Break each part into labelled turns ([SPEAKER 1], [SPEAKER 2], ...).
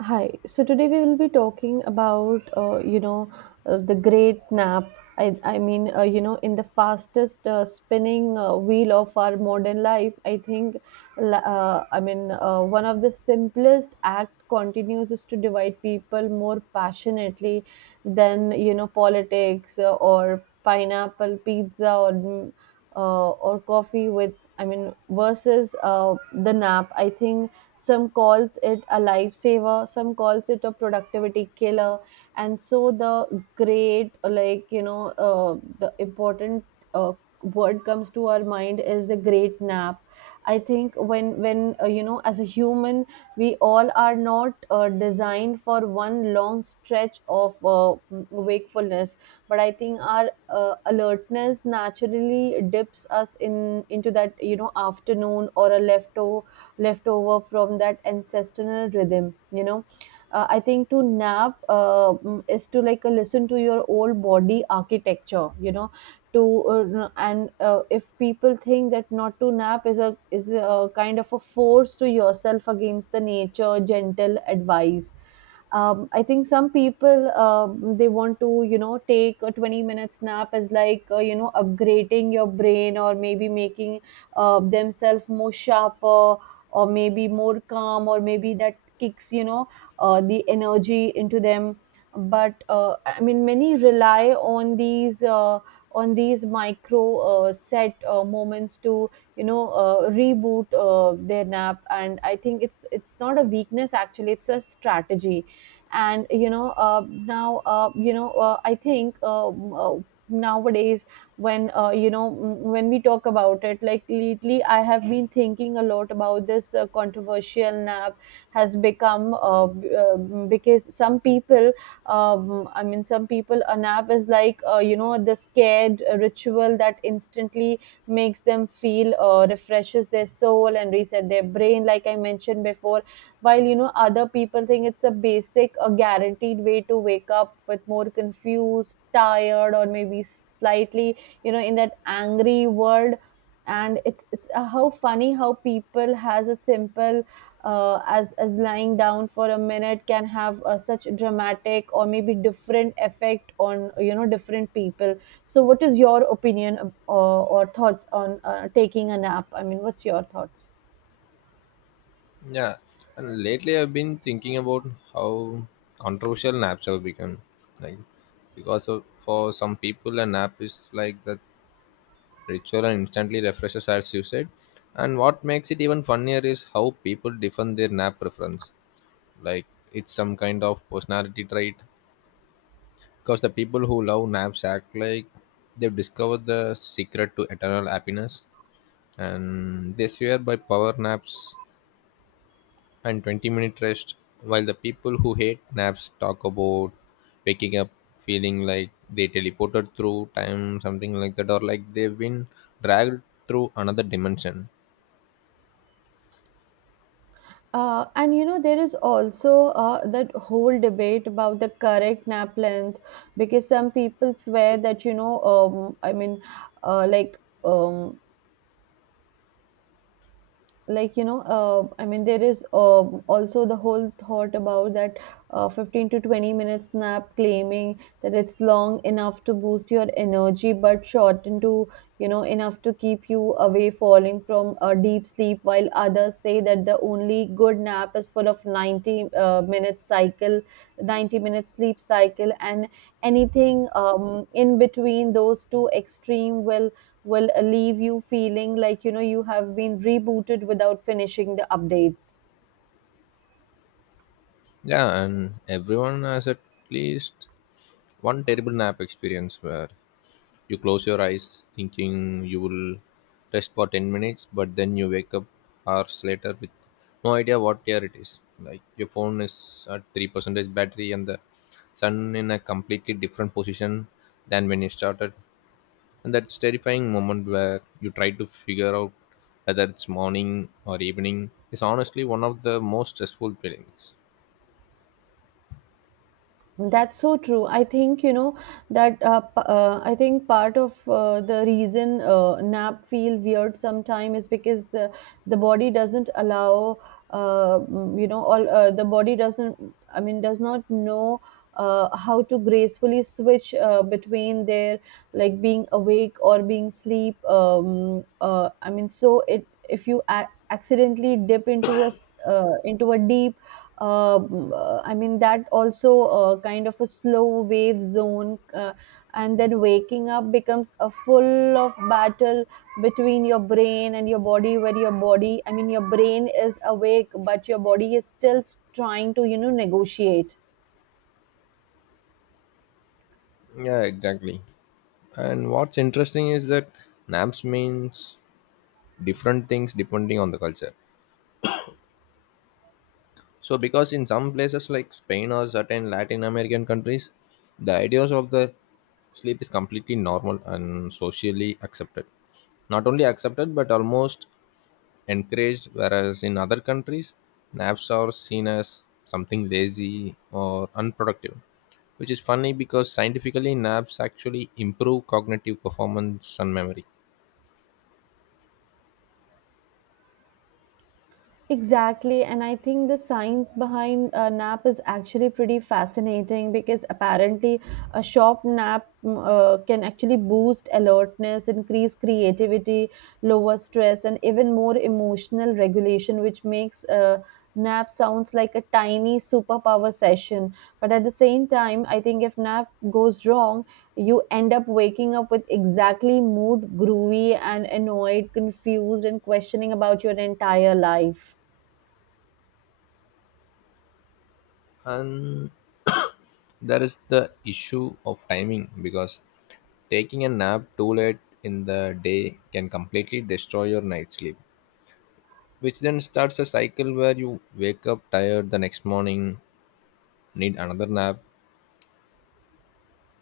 [SPEAKER 1] Hi. So today we will be talking about, the great nap. In the fastest spinning wheel of our modern life, I think, one of the simplest act continues is to divide people more passionately than, you know, politics or pineapple pizza or coffee with, I mean, versus the nap. I think some calls it a lifesaver, some calls it a productivity killer, and so the great, like you know, the important uh, word comes to our mind is the great nap. I think when you know, as a human, we all are not designed for one long stretch of wakefulness, but I think our alertness naturally dips us in into that, you know, afternoon, or a leftover left over from that ancestral rhythm, you know. I think to nap is to like listen to your old body architecture, you know. To and If people think that not to nap is a kind of a force to yourself against the nature gentle advice. I think some people, they want to, you know, take a 20 minutes nap as like, you know, upgrading your brain, or maybe making themselves more sharper, or maybe more calm, or maybe that kicks, you know, the energy into them. But I mean, many rely on these micro set moments to, you know, reboot their nap, and I think it's not a weakness, actually, it's a strategy. And you know, I think, uh, nowadays, when, you know, when we talk about it, like lately I have been thinking a lot about this controversial nap has become because some people, some people, a nap is like, you know, the scared ritual that instantly makes them feel, refreshes their soul and reset their brain like I mentioned before, while, you know, other people think it's a basic a guaranteed way to wake up with more confused tired, or maybe slightly, you know, in that angry world. And it's how funny how people has a simple as lying down for a minute can have such dramatic or maybe different effect on, you know, different people. So what is your opinion or thoughts on taking a nap? I mean, what's your thoughts?
[SPEAKER 2] Yeah, and lately I've been thinking about how controversial naps have become. Like, because of, for some people, a nap is like the ritual and instantly refreshes, as you said. And what makes it even funnier is how people defend their nap preference. Like, it's some kind of personality trait. Because the people who love naps act like they've discovered the secret to eternal happiness. And they swear by power naps and 20-minute rest, while the people who hate naps talk about waking up feeling like they teleported through time, something like that, or like they've been dragged through another dimension.
[SPEAKER 1] And you know, there is also that whole debate about the correct nap length, because some people swear that, you know, I mean, uh, like, um, like you know I mean there is also the whole thought about that 15 to 20 minutes nap, claiming that it's long enough to boost your energy but short into, you know, enough to keep you away falling from a deep sleep, while others say that the only good nap is full of 90-minute sleep cycle, and anything in between those two extreme will leave you feeling like, you know, you have been rebooted without finishing the updates.
[SPEAKER 2] Yeah, and everyone has at least one terrible nap experience where you close your eyes thinking you will rest for 10 minutes, but then you wake up hours later with no idea what year it is. Like your phone is at 3% battery and the sun in a completely different position than when you started. And that's terrifying moment where you try to figure out whether it's morning or evening is honestly one of the most stressful feelings.
[SPEAKER 1] That's so true. I think, you know, that I think part of the reason nap feel weird sometime is because the body doesn't allow, you know, all the body doesn't, I mean, does not know how to gracefully switch between their like being awake or being sleep. So it, if you accidentally dip into into a deep, that also kind of a slow wave zone, and then waking up becomes a full of battle between your brain and your body, where your body, I mean, your brain is awake, but your body is still trying to, you know, negotiate.
[SPEAKER 2] Yeah, exactly. And what's interesting is that naps means different things depending on the culture, so because in some places like Spain or certain Latin American countries, the ideas of the sleep is completely normal and socially accepted, not only accepted but almost encouraged, whereas in other countries naps are seen as something lazy or unproductive, which is funny because scientifically naps actually improve cognitive performance and memory.
[SPEAKER 1] Exactly, and I think the science behind a nap is actually pretty fascinating because apparently a short nap, can actually boost alertness, increase creativity, lower stress, and even more emotional regulation, which makes a nap sounds like a tiny superpower session. But at the same time, I think if nap goes wrong, you end up waking up with exactly mood groovy and annoyed, confused, and questioning about your entire life.
[SPEAKER 2] And there is the issue of timing, because taking a nap too late in the day can completely destroy your night sleep, which then starts a cycle where you wake up tired the next morning, need another nap,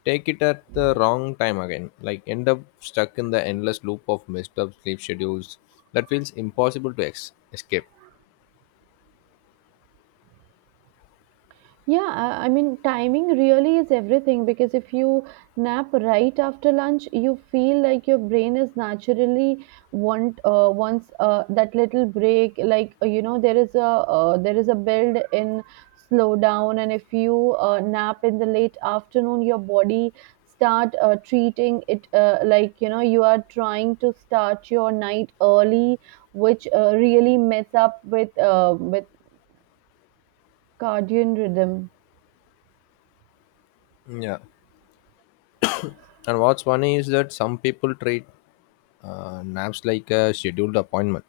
[SPEAKER 2] take it at the wrong time again, like end up stuck in the endless loop of messed up sleep schedules that feels impossible to escape.
[SPEAKER 1] Yeah, timing really is everything because if you nap right after lunch, you feel like your brain is naturally wants that little break. Like you know, there is a build in slowdown, and if you nap in the late afternoon, your body start treating it like, you know, you are trying to start your night early, which really mess up with cardian rhythm.
[SPEAKER 2] Yeah. And what's funny is that some people treat naps like a scheduled appointment.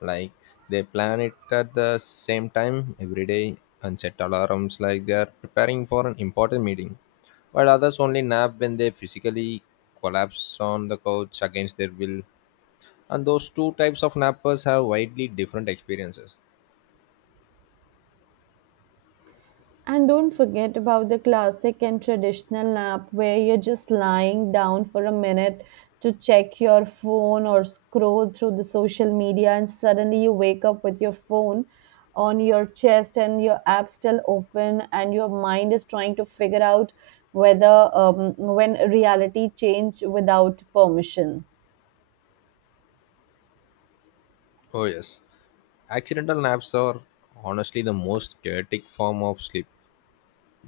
[SPEAKER 2] Like, they plan it at the same time every day and set alarms like they are preparing for an important meeting. While others only nap when they physically collapse on the couch against their will. And those two types of nappers have widely different experiences.
[SPEAKER 1] And don't forget about the classic and traditional nap where you're just lying down for a minute to check your phone or scroll through the social media, and suddenly you wake up with your phone on your chest and your app still open, and your mind is trying to figure out whether, when reality changed without permission.
[SPEAKER 2] Oh, yes. Accidental naps are honestly the most chaotic form of sleep,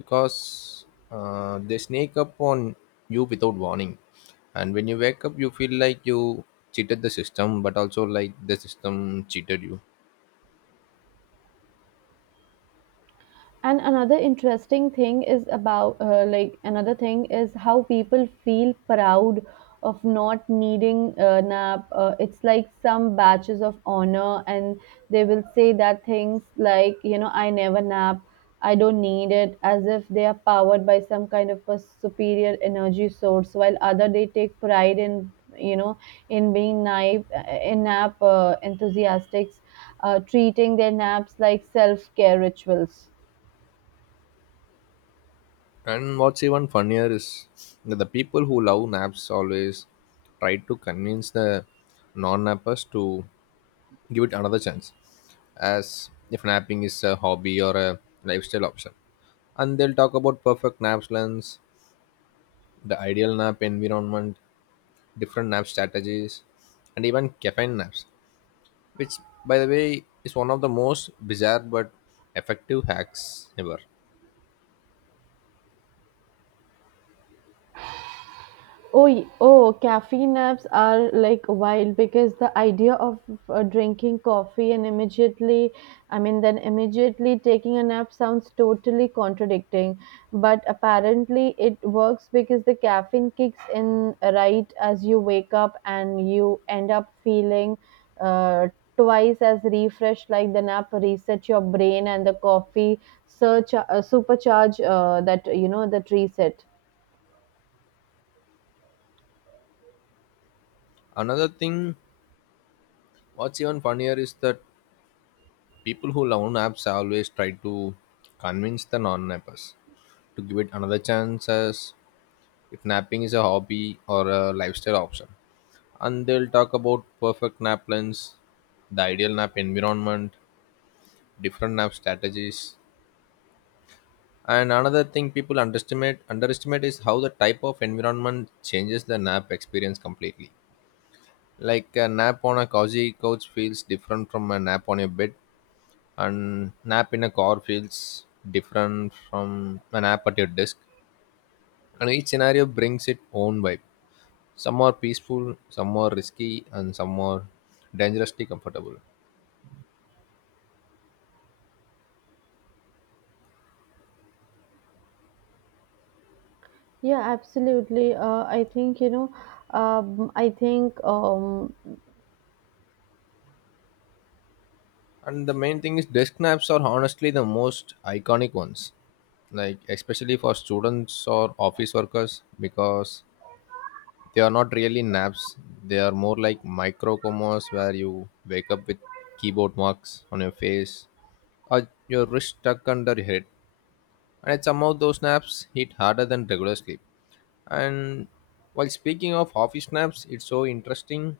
[SPEAKER 2] because they sneak up on you without warning, and when you wake up you feel like you cheated the system but also like the system cheated you.
[SPEAKER 1] And another interesting thing is about another thing is how people feel proud of not needing a nap. It's like some batches of honor, and they will say that things like, you know, I never nap, I don't need it, as if they are powered by some kind of a superior energy source, while other they take pride in, you know, in being nap, in nap enthusiastics, treating their naps like self care rituals.
[SPEAKER 2] And what's even funnier is that the people who love naps always try to convince the non-nappers to give it another chance, as if napping is a hobby or a lifestyle option. And they'll talk about perfect nap plans, the ideal nap environment, different nap strategies, and even caffeine naps, which, by the way, is one of the most bizarre but effective hacks ever.
[SPEAKER 1] Oh, caffeine naps are like wild because the idea of drinking coffee and immediately, I mean, then immediately taking a nap sounds totally contradicting. But apparently, it works because the caffeine kicks in right as you wake up and you end up feeling uh, twice as refreshed, like the nap resets your brain and the coffee supercharge that, you know, that reset.
[SPEAKER 2] Another thing, what's even funnier is that people who love naps always try to convince the non nappers to give it another chance as if napping is a hobby or a lifestyle option. And they'll talk about perfect nap plans, the ideal nap environment, different nap strategies. And another thing people underestimate is how the type of environment changes the nap experience completely. Like a nap on a cozy couch feels different from a nap on your bed, and nap in a car feels different from a nap at your desk. And each scenario brings its own vibe. Some are peaceful, some are risky, and some are dangerously comfortable.
[SPEAKER 1] Yeah, absolutely. I think, you know, I think,
[SPEAKER 2] And the main thing is desk naps are honestly the most iconic ones. Like especially for students or office workers, because they are not really naps. They are more like micro comas where you wake up with keyboard marks on your face or your wrist stuck under your head. And somehow those naps hit harder than regular sleep. And while speaking of office naps, it's so interesting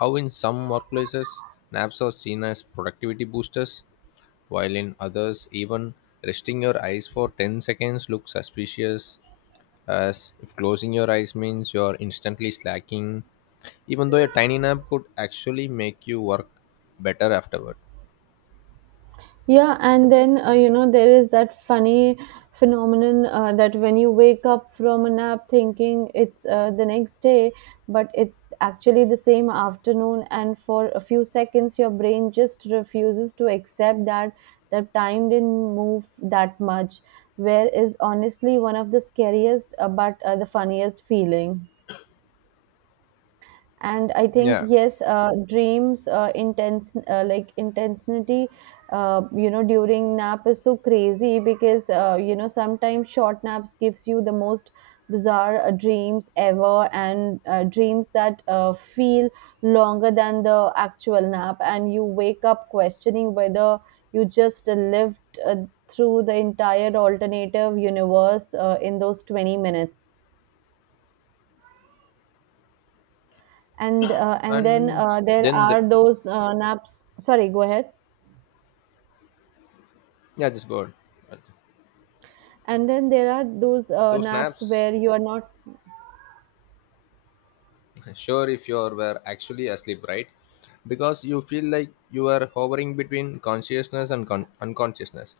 [SPEAKER 2] how in some workplaces naps are seen as productivity boosters, while in others, even resting your eyes for 10 seconds looks suspicious, as if closing your eyes means you're instantly slacking, even though a tiny nap could actually make you work better afterward.
[SPEAKER 1] Yeah, and then, you know, there is that funny phenomenon that when you wake up from a nap thinking it's the next day, but it's actually the same afternoon, and for a few seconds, your brain just refuses to accept that the time didn't move that much, where is honestly one of the scariest, but the funniest feeling. And I think
[SPEAKER 2] Yeah,
[SPEAKER 1] yes, dreams intense like intensity you know, during nap is so crazy because, you know, sometimes short naps gives you the most bizarre dreams ever, and dreams that feel longer than the actual nap, and you wake up questioning whether you just lived through the entire alternative universe in those 20 minutes. and uh, and then
[SPEAKER 2] and
[SPEAKER 1] uh, there
[SPEAKER 2] then the,
[SPEAKER 1] are those naps, sorry, go ahead.
[SPEAKER 2] yeah, just go on.
[SPEAKER 1] And then there are those
[SPEAKER 2] Those
[SPEAKER 1] naps
[SPEAKER 2] naps,
[SPEAKER 1] where you are not.
[SPEAKER 2] sure, if you were actually asleep, right? Because you feel like you are hovering between consciousness and unconsciousness,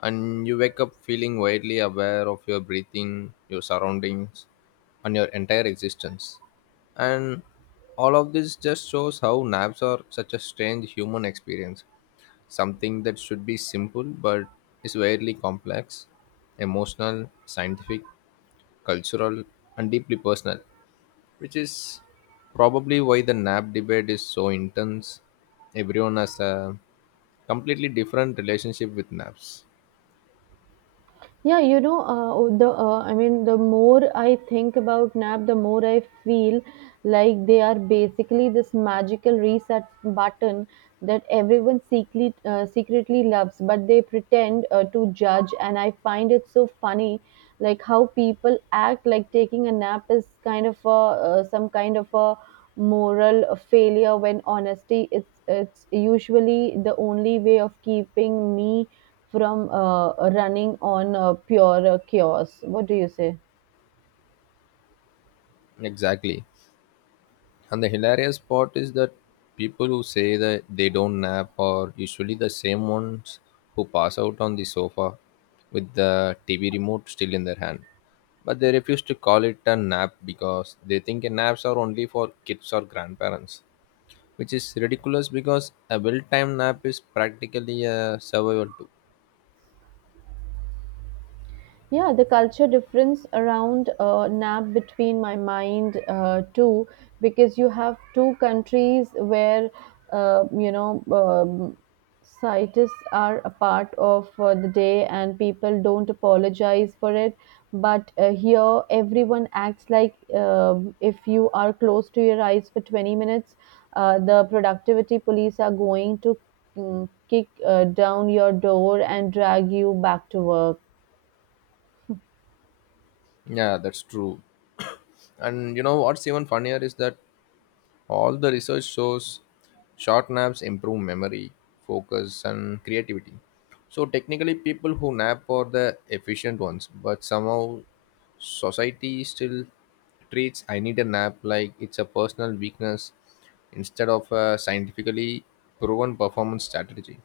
[SPEAKER 2] and you wake up feeling widely aware of your breathing, your surroundings, and your entire existence. And all of this just shows how naps are such a strange human experience, something that should be simple but is weirdly complex, emotional, scientific, cultural, and deeply personal, which is probably why the nap debate is so intense. Everyone has a completely different relationship with naps.
[SPEAKER 1] Yeah, you know, the more I think about nap, the more I feel like they are basically this magical reset button that everyone secretly loves but they pretend to judge, and I find it so funny, like how people act like taking a nap is kind of a some kind of a moral failure when honesty it's usually the only way of keeping me from running on pure chaos. What do you say?
[SPEAKER 2] Exactly. And the hilarious part is that people who say that they don't nap are usually the same ones who pass out on the sofa with the TV remote still in their hand. But they refuse to call it a nap because they think naps are only for kids or grandparents, which is ridiculous because a well-timed nap is practically a survival too.
[SPEAKER 1] Yeah, the culture difference around nap between my mind too, because you have two countries where uh, you know um, scientists are a part of the day and people don't apologize for it. But here, everyone acts like, if you are close to your eyes for 20 minutes, the productivity police are going to kick down your door and drag you back to work.
[SPEAKER 2] Yeah, that's true. And you know what's even funnier is that all the research shows short naps improve memory, focus, and creativity. So technically, people who nap are the efficient ones, but somehow society still treats I need a nap like it's a personal weakness instead of a scientifically proven performance strategy.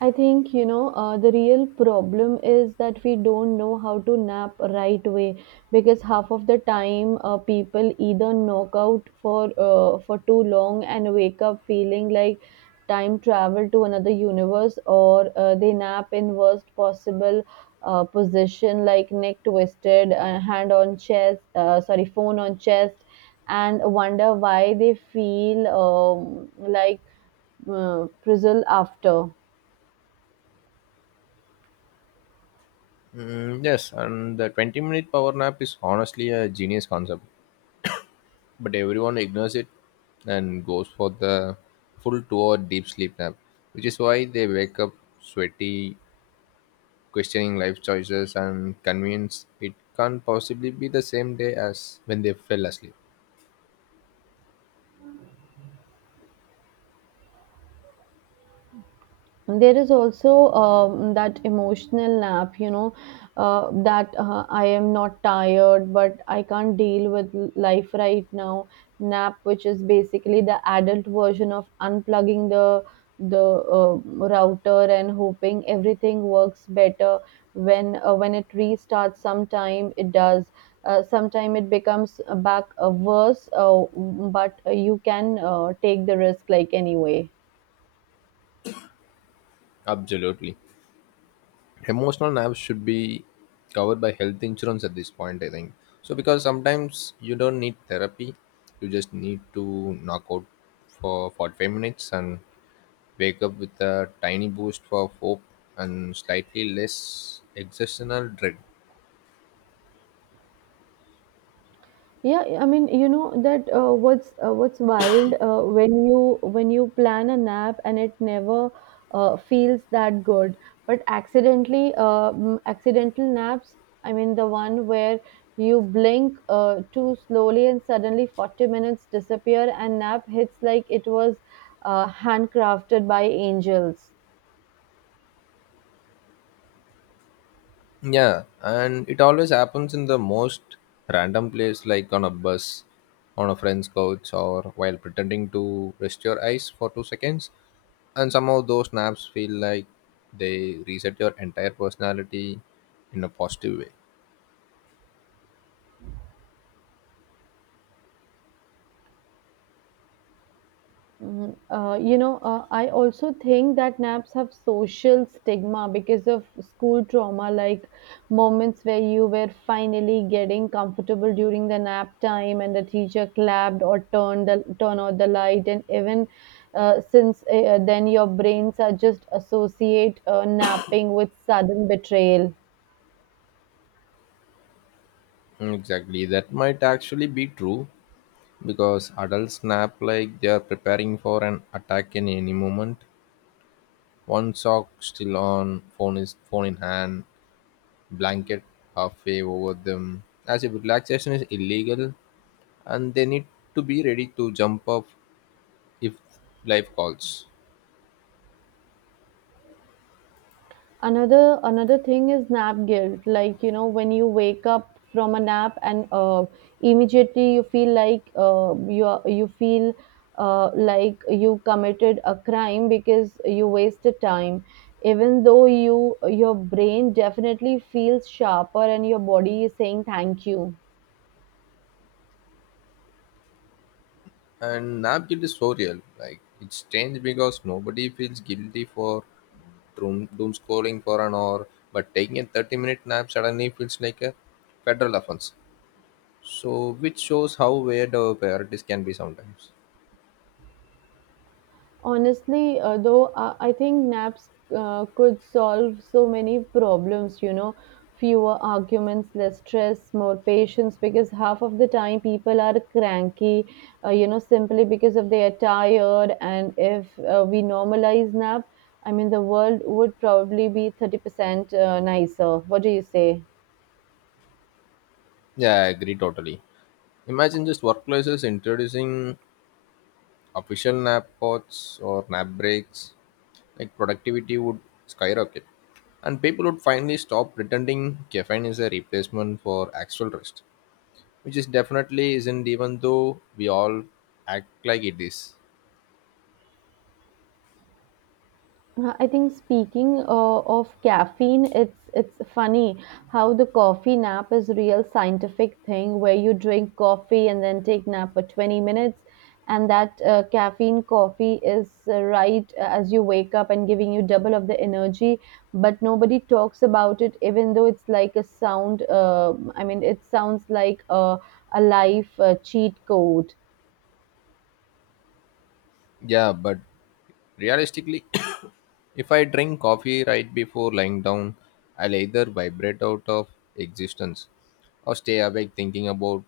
[SPEAKER 1] I think you know the real problem is that we don't know how to nap right way, because half of the time people either knock out for too long and wake up feeling like time travel to another universe, or they nap in worst possible position, like neck twisted, hand on chest sorry phone on chest, and wonder why they feel, like frizzle after.
[SPEAKER 2] Mm, yes, and the 20-minute power nap is honestly a genius concept, but everyone ignores it and goes for the full 2 hour deep sleep nap, which is why they wake up sweaty, questioning life choices, and convinced it can't possibly be the same day as when they fell asleep.
[SPEAKER 1] There is also that emotional nap. That I am not tired but I can't deal with life right now nap, which is basically the adult version of unplugging the router and hoping everything works better when it restarts. Sometime it does, sometime it becomes back worse, but you can take the risk, like, anyway.
[SPEAKER 2] Absolutely. Emotional naps should be covered by health insurance at this point, I think. So, because sometimes you don't need therapy, you just need to knock out for 45 minutes and wake up with a tiny boost of hope and slightly less existential dread.
[SPEAKER 1] Yeah, I mean, you know that what's wild when you plan a nap and it never feels that good. But accidentally, accidental naps. I mean, the one where you blink too slowly and suddenly 40 minutes disappear, and nap hits like it was handcrafted by angels.
[SPEAKER 2] Yeah, and it always happens in the most random place, like on a bus, on a friend's couch, or while pretending to rest your eyes for 2 seconds. And somehow those naps feel like they reset your entire personality in a positive way.
[SPEAKER 1] You know, I also think that naps have social stigma because of school trauma, like moments where you were finally getting comfortable during the nap time and the teacher clapped or turned the turn out the light, and even since then your brains are just associate napping with sudden betrayal.
[SPEAKER 2] Mm, exactly, that might actually be true, because adults nap like they are preparing for an attack in any moment. One sock still on, phone is phone in hand, blanket halfway over them. As if relaxation is illegal and they need to be ready to jump up if life calls.
[SPEAKER 1] Another thing is nap guilt, like, you know, when you wake up from a nap and immediately you feel like you committed a crime because you wasted time, even though your brain definitely feels sharper and your body is saying thank you.
[SPEAKER 2] And nap guilt is so real. Like it's strange because nobody feels guilty for doom scrolling for an hour, but taking a 30-minute nap suddenly feels like a federal offense. So which shows how weird our priorities can be sometimes.
[SPEAKER 1] Honestly, though, I think naps could solve so many problems, you know, fewer arguments, less stress, more patience, because half of the time people are cranky, you know, simply because of they are tired. And if we normalize nap, I mean, the world would probably be 30% nicer. What do you say?
[SPEAKER 2] Yeah, I agree totally. Imagine just workplaces introducing official nap pods or nap breaks. Like productivity would skyrocket. And people would finally stop pretending caffeine is a replacement for actual rest. Which is definitely isn't, even though we all act like it is.
[SPEAKER 1] I think, speaking of caffeine, it's funny how the coffee nap is a real scientific thing, where you drink coffee and then take nap for 20 minutes, and that caffeine coffee is right as you wake up and giving you double of the energy, but nobody talks about it, even though it's like a sound. I mean, it sounds like a life cheat code.
[SPEAKER 2] Yeah, but realistically, if I drink coffee right before lying down, I'll either vibrate out of existence or stay awake thinking about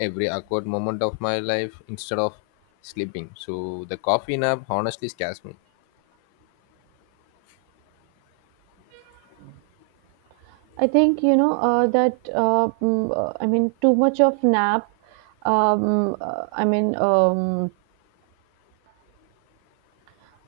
[SPEAKER 2] every awkward moment of my life instead of sleeping. So the coffee nap honestly scares me.
[SPEAKER 1] I think, you know, I mean, too much of nap. I mean, um,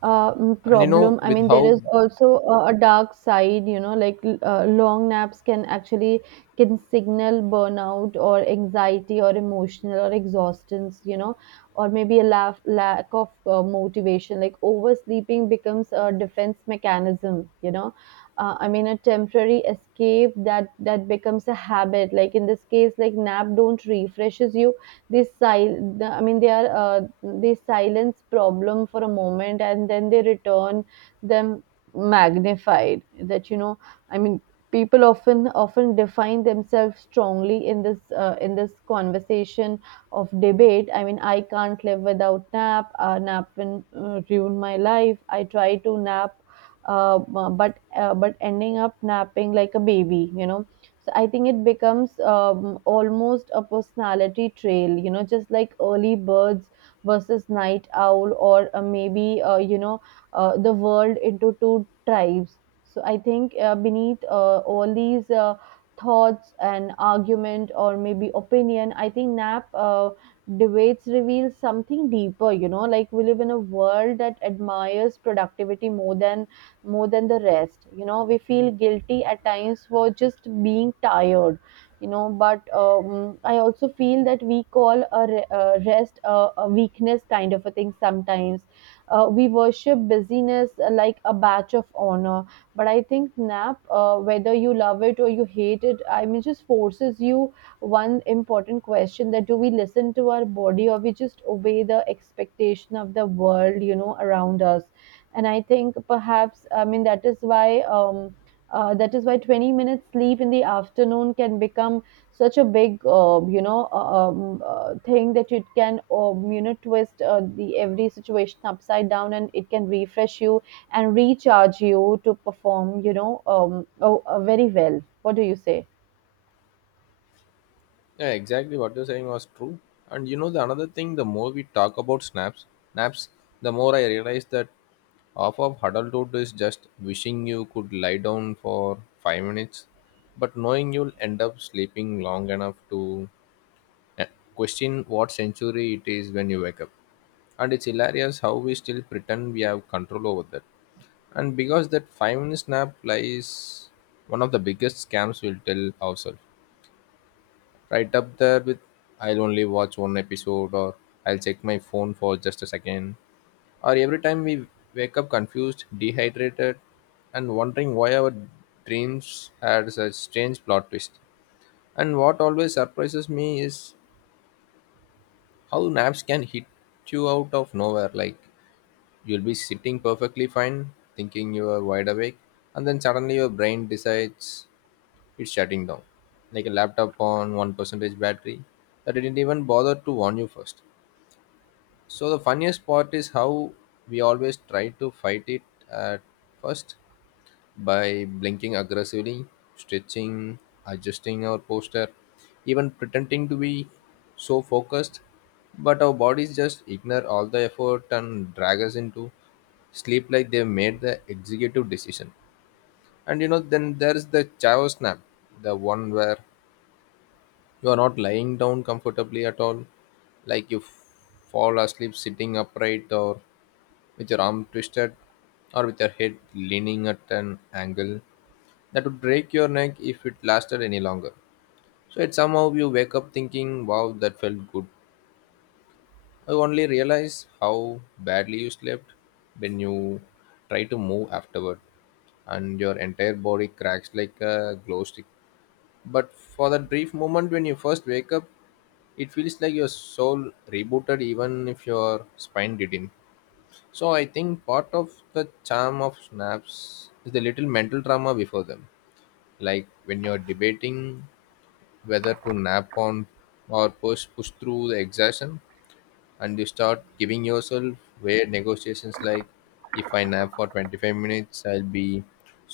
[SPEAKER 1] uh, mm,
[SPEAKER 2] And you know,
[SPEAKER 1] problem. I
[SPEAKER 2] with
[SPEAKER 1] mean, there
[SPEAKER 2] how
[SPEAKER 1] is also a dark side, you know, like, long naps can actually can signal burnout or anxiety or emotional or exhaustion, you know, or maybe a laugh, lack of motivation. Like oversleeping becomes a defense mechanism, you know. I mean, a temporary escape that becomes a habit. Like in this case, like nap don't refreshes you I mean they are they silence problem for a moment and then they return them magnified, that, you know, I mean, people often define themselves strongly in this conversation of debate. I mean, I can't live without nap, nap will ruin my life. I try to nap, uh, but ending up napping like a baby, you know. So I think it becomes almost a personality trail, you know, just like early birds versus night owl, or maybe you know, the world into two tribes. So I think, beneath all these thoughts and argument or maybe opinion, I think nap debates reveal something deeper, you know, like, we live in a world that admires productivity more than the rest, you know. We feel guilty at times for just being tired, you know, but I also feel that we call a rest a weakness kind of a thing sometimes. We worship busyness like a badge of honor, but I think nap, whether you love it or you hate it, I mean, just forces you one important question, that do we listen to our body or we just obey the expectation of the world, you know, around us. And I think perhaps, I mean, that is why 20 minutes sleep in the afternoon can become such a big thing that it can, you know, twist the every situation upside down, and it can refresh you and recharge you to perform, you know. Oh, Very well, what do you say?
[SPEAKER 2] yeah, exactly what you're saying was true. And you know, the another thing, the more we talk about snaps, naps, the more I realize that half of adulthood is just wishing you could lie down for 5 minutes, but knowing you'll end up sleeping long enough to eh, question what century it is when you wake up. And it's hilarious how we still pretend we have control over that. And because that 5 minute nap lies one of the biggest scams we'll tell ourselves. Right up there with I'll only watch one episode or I'll check my phone for just a second. Or every time we wake up confused, dehydrated, and wondering why our dreams had such strange plot twist. And what always surprises me is how naps can hit you out of nowhere. Like you'll be sitting perfectly fine, thinking you are wide awake, and then suddenly your brain decides it's shutting down like a laptop on 1% battery, that it didn't even bother to warn you first. So the funniest part is how we always try to fight it at first by blinking aggressively, stretching, adjusting our posture, even pretending to be so focused, but our bodies just ignore all the effort and drag us into sleep like they made the executive decision. And you know, then there's the chavo snap, the one where you are not lying down comfortably at all, like you fall asleep sitting upright, or with your arm twisted, or with your head leaning at an angle that would break your neck if it lasted any longer. So it somehow you wake up thinking, wow, that felt good. I only realize how badly you slept when you try to move afterward and your entire body cracks like a glow stick. But for that brief moment when you first wake up, it feels like your soul rebooted even if your spine didn't. So I think part of the charm of snaps is the little mental drama before them. Like when you're debating whether to nap on or push through the exhaustion, and you start giving yourself where negotiations like if I nap for 25 minutes I'll be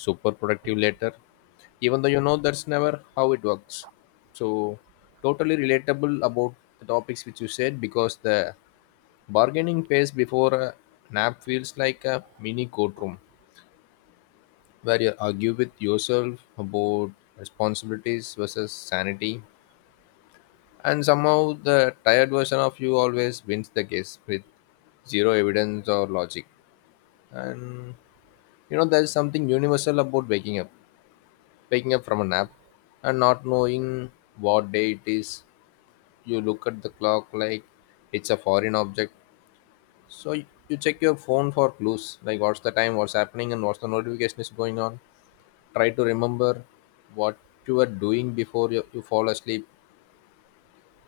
[SPEAKER 2] super productive later, even though you know that's never how it works. So totally relatable about the topics which you said, because the bargaining phase before a nap feels like a mini courtroom where you argue with yourself about responsibilities versus sanity, and somehow the tired version of you always wins the case with zero evidence or logic. And you know, there's something universal about waking up from a nap and not knowing what day it is. You look at the clock like it's a foreign object. So you check your phone for clues like what's the time, what's happening, and what's the notification is going on. Try to remember what you were doing before you fall asleep.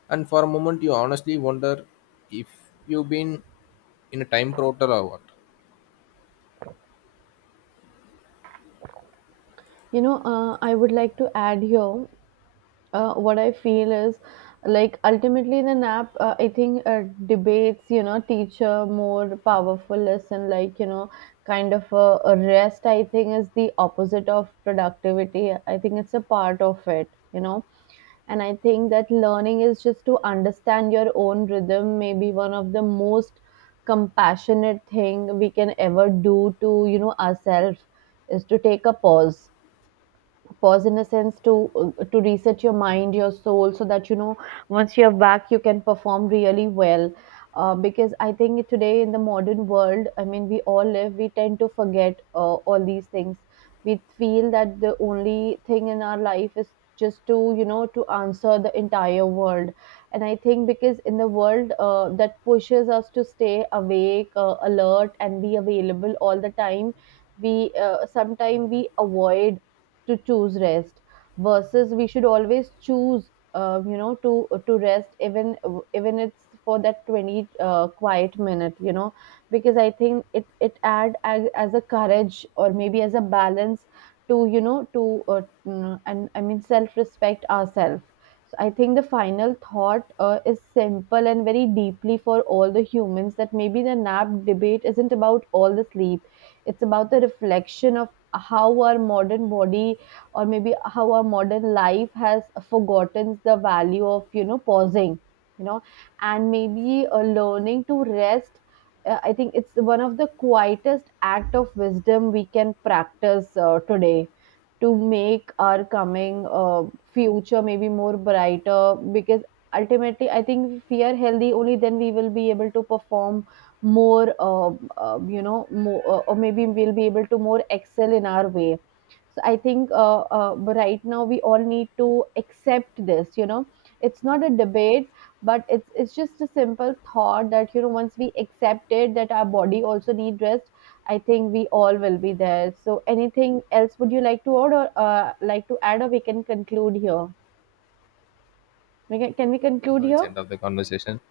[SPEAKER 2] And for a moment, you honestly wonder if you've been in a time portal or what.
[SPEAKER 1] You know, I would like to add here what I feel is, like, ultimately the nap, I think debates, you know, teach a more powerful lesson, like, you know, kind of a rest, I think, is the opposite of productivity. I think it's a part of it, you know. And I think that learning is just to understand your own rhythm, maybe one of the most compassionate thing we can ever do to, you know, ourselves, is to take a pause. Pause in a sense to reset your mind, your soul, so that, you know, once you're back you can perform really well. Because I think today in the modern world, I mean, we all live, we tend to forget all these things. We feel that the only thing in our life is just to, you know, to answer the entire world. And I think because in the world that pushes us to stay awake, alert and be available all the time, we sometimes we avoid to choose rest versus we should always choose, you know, to rest, even even it's for that 20 quiet minute, you know. Because I think it add as a courage or maybe as a balance to, you know, to and I mean self respect ourselves. So I think the final thought is simple and very deeply for all the humans, that maybe the nap debate isn't about all the sleep, it's about the reflection of how our modern body or maybe how our modern life has forgotten the value of, you know, pausing, you know. And maybe learning to rest, I think it's one of the quietest act of wisdom we can practice today, to make our coming future maybe more brighter. Because ultimately I think if we are healthy only then we will be able to perform more, you know, or maybe we'll be able to more excel in our way. So I think, but right now we all need to accept this, you know. It's not a debate, but it's just a simple thought that, you know, once we accept it that our body also need rest, I think we all will be there. So anything else would you like to add, or like to add or we can conclude here? Can we conclude
[SPEAKER 2] No, it's
[SPEAKER 1] here?
[SPEAKER 2] end of the conversation.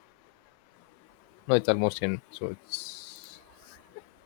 [SPEAKER 2] No, it's almost in. So it's